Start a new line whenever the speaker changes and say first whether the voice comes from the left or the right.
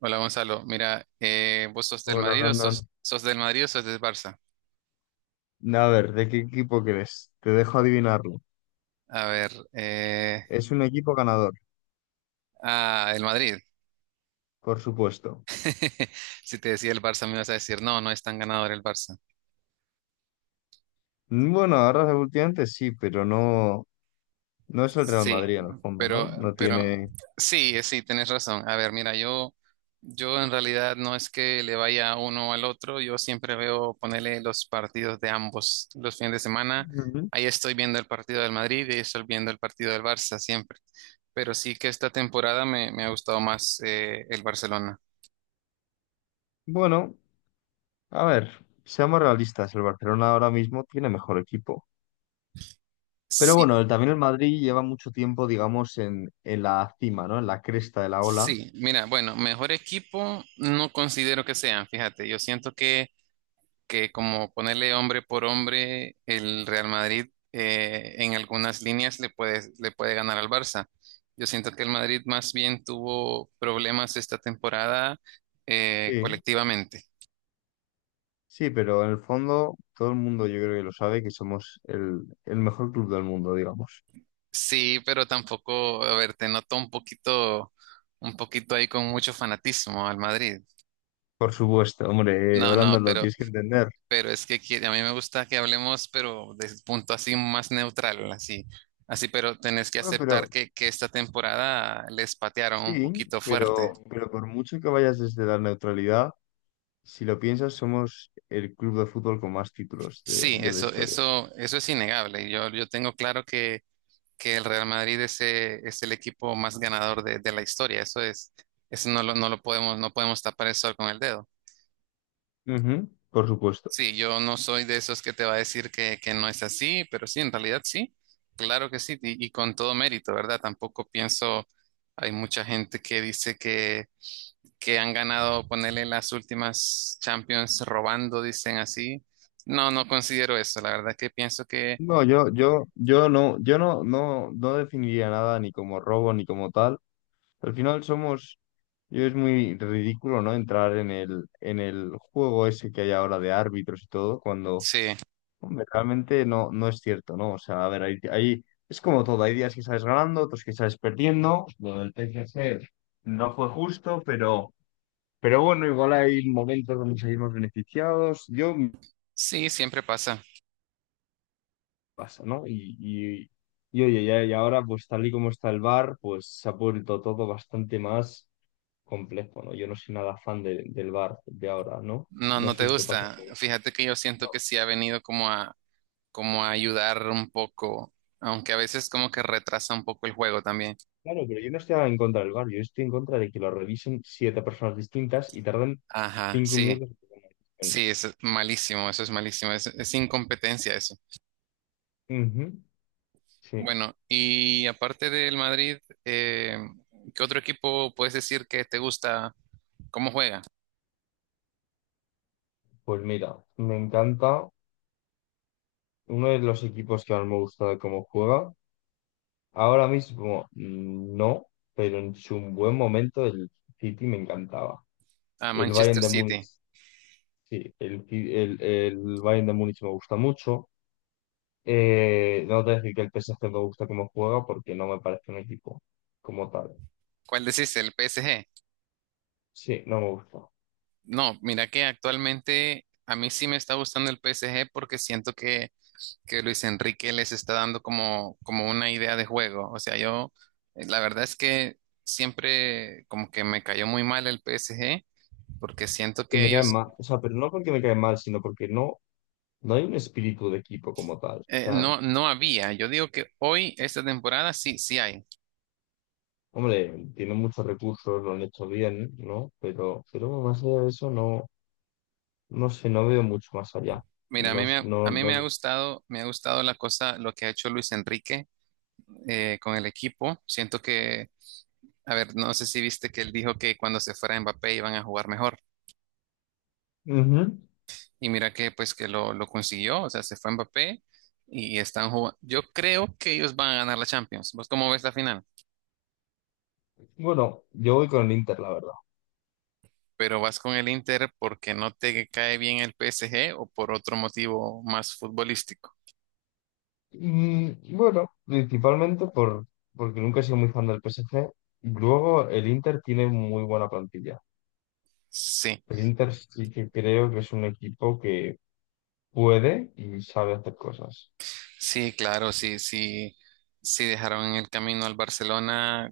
right: Hola Gonzalo, mira, ¿vos sos del
left: Hola,
right: Madrid o sos,
left: Brandon.
right: sos del Madrid o sos del Barça?
left: A ver, ¿de qué equipo crees? Te dejo adivinarlo.
right: A ver,
left: Es un equipo ganador,
right: ah, el Madrid.
left: por supuesto.
right: Si te decía el Barça me ibas a decir, no, no es tan ganador el Barça.
left: Bueno, ahora últimamente sí, pero no, no es el Real
right: Sí,
left: Madrid en el fondo, ¿no?
right: pero,
left: No
right: pero
left: tiene...
right: sí, sí, tienes razón. A ver, mira, yo en realidad no es que le vaya uno al otro, yo siempre veo ponerle los partidos de ambos los fines de semana.
left: Ujú.
right: Ahí estoy viendo el partido del Madrid y ahí estoy viendo el partido del Barça siempre. Pero sí que esta temporada me ha gustado más el Barcelona.
left: Bueno, a ver, seamos realistas, el Barcelona ahora mismo tiene mejor equipo. Pero
right: Sí,
left: bueno, también el Madrid lleva mucho tiempo, digamos, en la cima, ¿no? En la cresta de la ola.
right: sí, mira, bueno, mejor equipo no considero que sean, fíjate, yo siento que como ponerle hombre por hombre, el Real Madrid en algunas líneas le puede ganar al Barça. Yo siento que el Madrid más bien tuvo problemas esta temporada
left: Sí.
right: colectivamente.
left: Sí, pero en el fondo todo el mundo yo creo que lo sabe que somos el mejor club del mundo, digamos.
right: Sí, pero tampoco, a ver, te noto un poquito ahí con mucho fanatismo al Madrid.
left: Por supuesto, hombre,
right: No, no,
left: Brandon, lo tienes que entender.
right: pero es que quiere- a mí me gusta que hablemos, pero desde un punto así más neutral, así, así, pero tenés que
left: Bueno,
right: aceptar
left: pero
right: que esta temporada les patearon un
left: sí,
right: poquito fuerte.
left: pero por mucho que vayas desde la neutralidad, si lo piensas, somos el club de fútbol con más títulos de,
right: Sí,
left: de la
right: eso,
left: historia.
right: eso, eso es innegable. Yo tengo claro que el Real Madrid es el equipo más ganador de la historia. Eso es, eso no lo podemos, no podemos tapar el sol con el dedo.
left: Ujú, por supuesto.
right: Sí, yo no soy de esos que te va a decir que no es así, pero sí, en realidad sí, claro que sí, y con todo mérito, ¿verdad? Tampoco pienso, hay mucha gente que dice que han ganado, ponerle las últimas Champions robando, dicen así. No, no considero eso, la verdad que pienso que
left: No, yo no, yo no, no, no definiría nada ni como robo ni como tal. Al final somos, yo es muy ridículo, ¿no? Entrar en el juego ese que hay ahora de árbitros y todo, cuando
right: sí,
left: hombre, realmente no, no es cierto, ¿no? O sea, a ver, ahí es como todo, hay días que sales ganando, otros que sales perdiendo. Lo del PSG no fue justo, pero bueno, igual hay momentos donde salimos beneficiados. Yo me
right: sí, siempre pasa.
left: pasa, ¿no? Y oye, ya, y ahora, pues tal y como está el bar pues se ha vuelto todo bastante más complejo, ¿no? Yo no soy nada fan del bar de ahora, ¿no?
right: No,
left: No
right: no
left: sé
right: te
left: si te pasa.
right: gusta. Fíjate que yo siento que sí ha venido como a ayudar un poco, aunque a veces como que retrasa un poco el juego también.
left: Claro, pero yo no estoy en contra del VAR, yo estoy en contra de que lo revisen siete personas distintas y tardan
right: Ajá,
left: cinco
right: sí.
left: minutos en tomar una decisión.
right: Sí, eso es malísimo, es incompetencia eso.
left: Ujú. Sí,
right: Bueno, y aparte del Madrid, eh, ¿qué otro equipo puedes decir que te gusta? ¿Cómo juega?
left: pues mira, me encanta uno de los equipos que más me gusta de cómo juega. Ahora mismo no, pero en su buen momento el City me encantaba.
right: A
left: El
right: Manchester
left: Bayern de Múnich,
right: City.
left: sí, el Bayern de Múnich me gusta mucho. No te voy a decir que el PSG me gusta cómo juega porque no me parece un equipo como tal.
right: ¿Cuál decís? ¿El PSG?
left: Sí, no me gusta.
right: No, mira que actualmente a mí sí me está gustando el PSG porque siento que Luis Enrique les está dando como, como una idea de juego. O sea, yo, la verdad es que siempre como que me cayó muy mal el PSG porque siento
left: Que
right: que
left: me caen
right: ellos
left: mal, o sea, pero no porque me caen mal, sino porque no, no hay un espíritu de equipo como tal. O sea,
right: No, no había. Yo digo que hoy, esta temporada, sí, sí hay.
left: hombre, tienen muchos recursos, lo han hecho bien, ¿no? Pero más allá de eso, no, no sé, no veo mucho más allá.
right: Mira,
left: No,
right: a
left: no,
right: mí
left: no.
right: me ha gustado la cosa, lo que ha hecho Luis Enrique con el equipo. Siento que, a ver, no sé si viste que él dijo que cuando se fuera Mbappé iban a jugar mejor.
left: Ujú.
right: Y mira que, pues, lo consiguió. O sea, se fue Mbappé y están jugando. Yo creo que ellos van a ganar la Champions. ¿Vos cómo ves la final?
left: Bueno, yo voy con el Inter, la verdad.
right: Pero vas con el Inter porque no te cae bien el PSG o por otro motivo más futbolístico.
left: Bueno, principalmente por, porque nunca he sido muy fan del PSG. Luego, el Inter tiene muy buena plantilla.
right: Sí.
left: El Inter sí que creo que es un equipo que puede y sabe hacer cosas.
right: Sí, claro, sí, sí, sí dejaron en el camino al Barcelona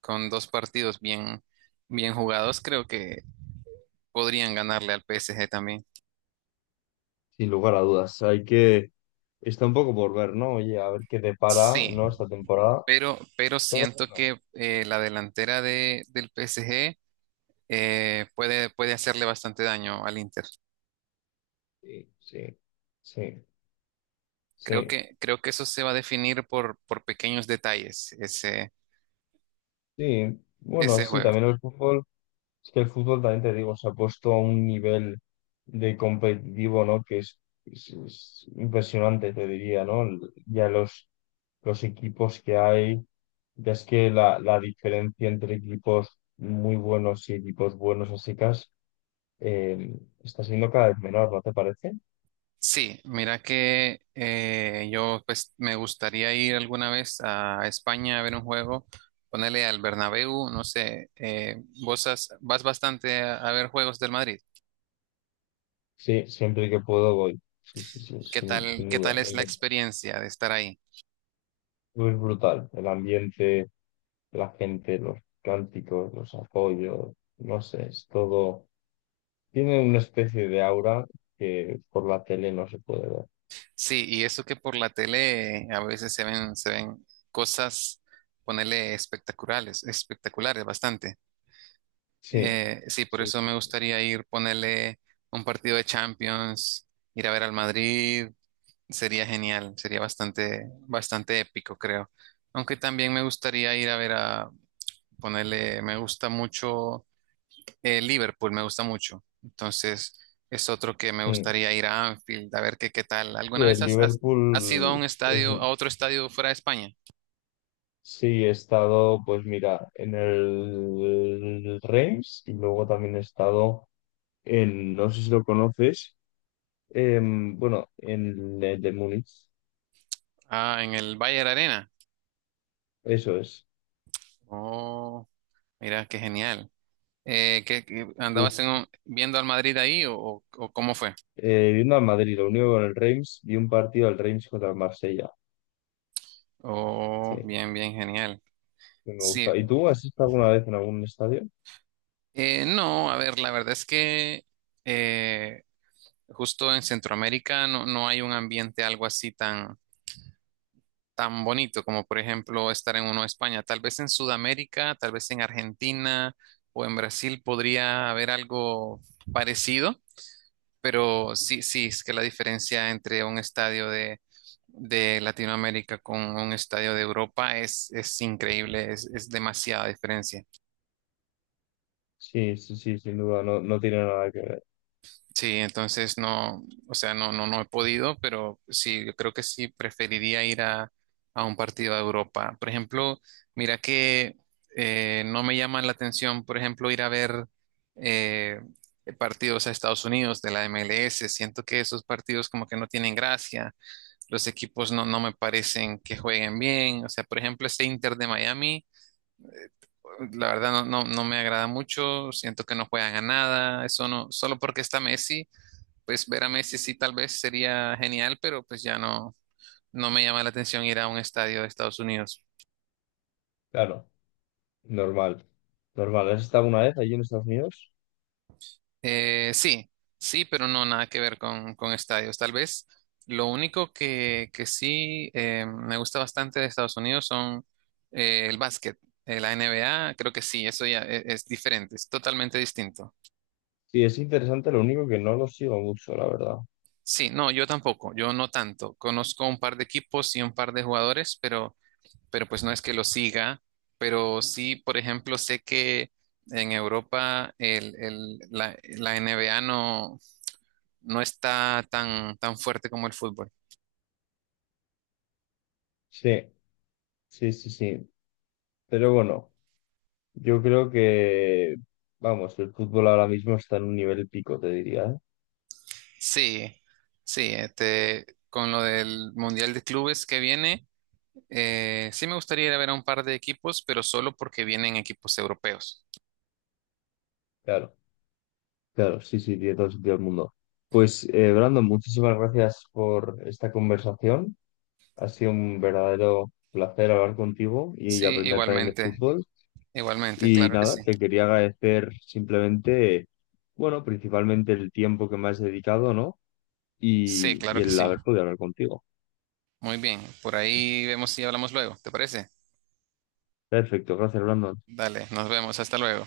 right: con dos partidos bien, bien jugados, creo que podrían ganarle al PSG también.
left: Sin lugar a dudas. Hay que. Está un poco por ver, ¿no? Oye, a ver qué depara, ¿no?
right: Sí,
left: Esta temporada.
right: pero
left: Pero
right: siento
left: bueno,
right: que la delantera del PSG puede hacerle bastante daño al Inter.
left: sí, sí, sí, sí,
right: Creo que eso se va a definir por pequeños detalles,
left: sí. Bueno,
right: ese
left: sí,
right: juego.
left: también el fútbol. Es que el fútbol también te digo, se ha puesto a un nivel de competitivo, ¿no? Que es, es impresionante, te diría, ¿no? Ya los equipos que hay. Ya es que la diferencia entre equipos muy buenos y equipos buenos así eh, está siendo cada vez menor, ¿no te parece?
right: Sí, mira que yo pues me gustaría ir alguna vez a España a ver un juego, ponerle al Bernabéu, no sé, vos vas bastante a ver juegos del Madrid.
left: Sí, siempre que puedo voy. Sí, sí, sí, sin, sin
right: Qué
left: duda,
right: tal es
left: me
right: la
left: encanta.
right: experiencia de estar ahí?
left: Es brutal, el ambiente, la gente, los cánticos, los apoyos, no sé, es todo. Tiene una especie de aura que por la tele no se puede ver.
right: Sí, y eso que por la tele a veces se ven cosas, ponerle espectaculares, espectaculares bastante.
left: Sí,
right: Sí, por
left: sí.
right: eso me gustaría ir, ponerle un partido de Champions, ir a ver al Madrid. Sería genial, sería bastante, bastante épico, creo. Aunque también me gustaría ir a ver a ponerle, me gusta mucho Liverpool, me gusta mucho. Entonces, es otro que me
left: Mm.
right: gustaría ir a Anfield, a ver qué, qué tal.
left: Y
right: ¿Alguna vez
left: el
right: ujú, has ido a
left: Liverpool,
right: un estadio, a otro estadio fuera de España?
left: sí, he estado, pues mira, en el Reims y luego también he estado en, no sé si lo conoces, bueno, en el de Múnich,
right: Ah, en el Bayern Arena.
left: eso es.
right: Oh, mira, qué genial.
left: Uf.
right: Andabas en un- viendo al Madrid ahí o, o cómo fue?
left: Viendo al Madrid, lo único con el Reims, vi un partido del Reims contra el Marsella. Sí,
right: Oh,
left: que
right: bien, bien, genial.
left: me
right: Sí,
left: gusta. ¿Y tú has estado alguna vez en algún estadio?
right: No, a ver, la verdad es que eh, justo en Centroamérica no, no hay un ambiente algo así tan, tan bonito como por ejemplo estar en uno de España. Tal vez en Sudamérica, tal vez en Argentina o en Brasil podría haber algo parecido, pero sí, sí, es que la diferencia entre un estadio de Latinoamérica con un estadio de Europa es increíble, es demasiada diferencia.
left: Sí, sí, sí, sin duda, no, no tiene nada que ver.
right: Sí, entonces no, o sea, no, no, no he podido, pero sí, yo creo que sí preferiría ir a un partido de Europa. Por ejemplo, mira que no me llama la atención, por ejemplo, ir a ver eh, partidos a Estados Unidos de la MLS. Siento que esos partidos como que no tienen gracia, los equipos no, no me parecen que jueguen bien. O sea, por ejemplo, este Inter de Miami. La verdad no, no, no me agrada mucho, siento que no juegan a nada, eso no, solo porque está Messi, pues ver a Messi sí tal vez sería genial, pero pues ya no, no me llama la atención ir a un estadio de Estados Unidos.
left: Claro, normal. Normal. ¿Has estado alguna vez allí en Estados Unidos?
right: Sí, sí, pero no nada que ver con estadios. Tal vez lo único que sí me gusta bastante de Estados Unidos son el básquet. La NBA, creo que sí, eso ya es diferente, es totalmente distinto.
left: Sí, es interesante, lo único que no lo sigo mucho, la verdad.
right: Sí, no, yo tampoco, yo no tanto. Conozco un par de equipos y un par de jugadores, pero pues no es que lo siga, pero sí, por ejemplo, sé que en Europa la NBA no, no está tan, tan fuerte como el fútbol.
left: Sí, sí, sí, sí. Pero bueno, yo creo que, vamos, el fútbol ahora mismo está en un nivel pico, te diría, ¿eh?
right: Sí, sí, este, con lo del Mundial de Clubes que viene, sí me gustaría ir a ver a un par de equipos, pero solo porque vienen equipos europeos.
left: Claro. Claro, sí, sí, tiene todo el sentido del mundo. Pues, Brandon, muchísimas gracias por esta conversación. Ha sido un verdadero placer hablar contigo y
right: Sí,
left: aprender también de
right: igualmente,
left: fútbol.
right: igualmente,
left: Y
right: claro que sí.
left: nada, te quería agradecer simplemente, bueno, principalmente el tiempo que me has dedicado, ¿no?
right: Sí,
left: Y,
right: claro
left: y
right: que
left: el
right: sí.
left: haber podido hablar contigo.
right: Muy bien, por ahí vemos si hablamos luego, ¿te parece?
left: Perfecto, gracias, Brandon.
right: Dale, nos vemos, hasta luego.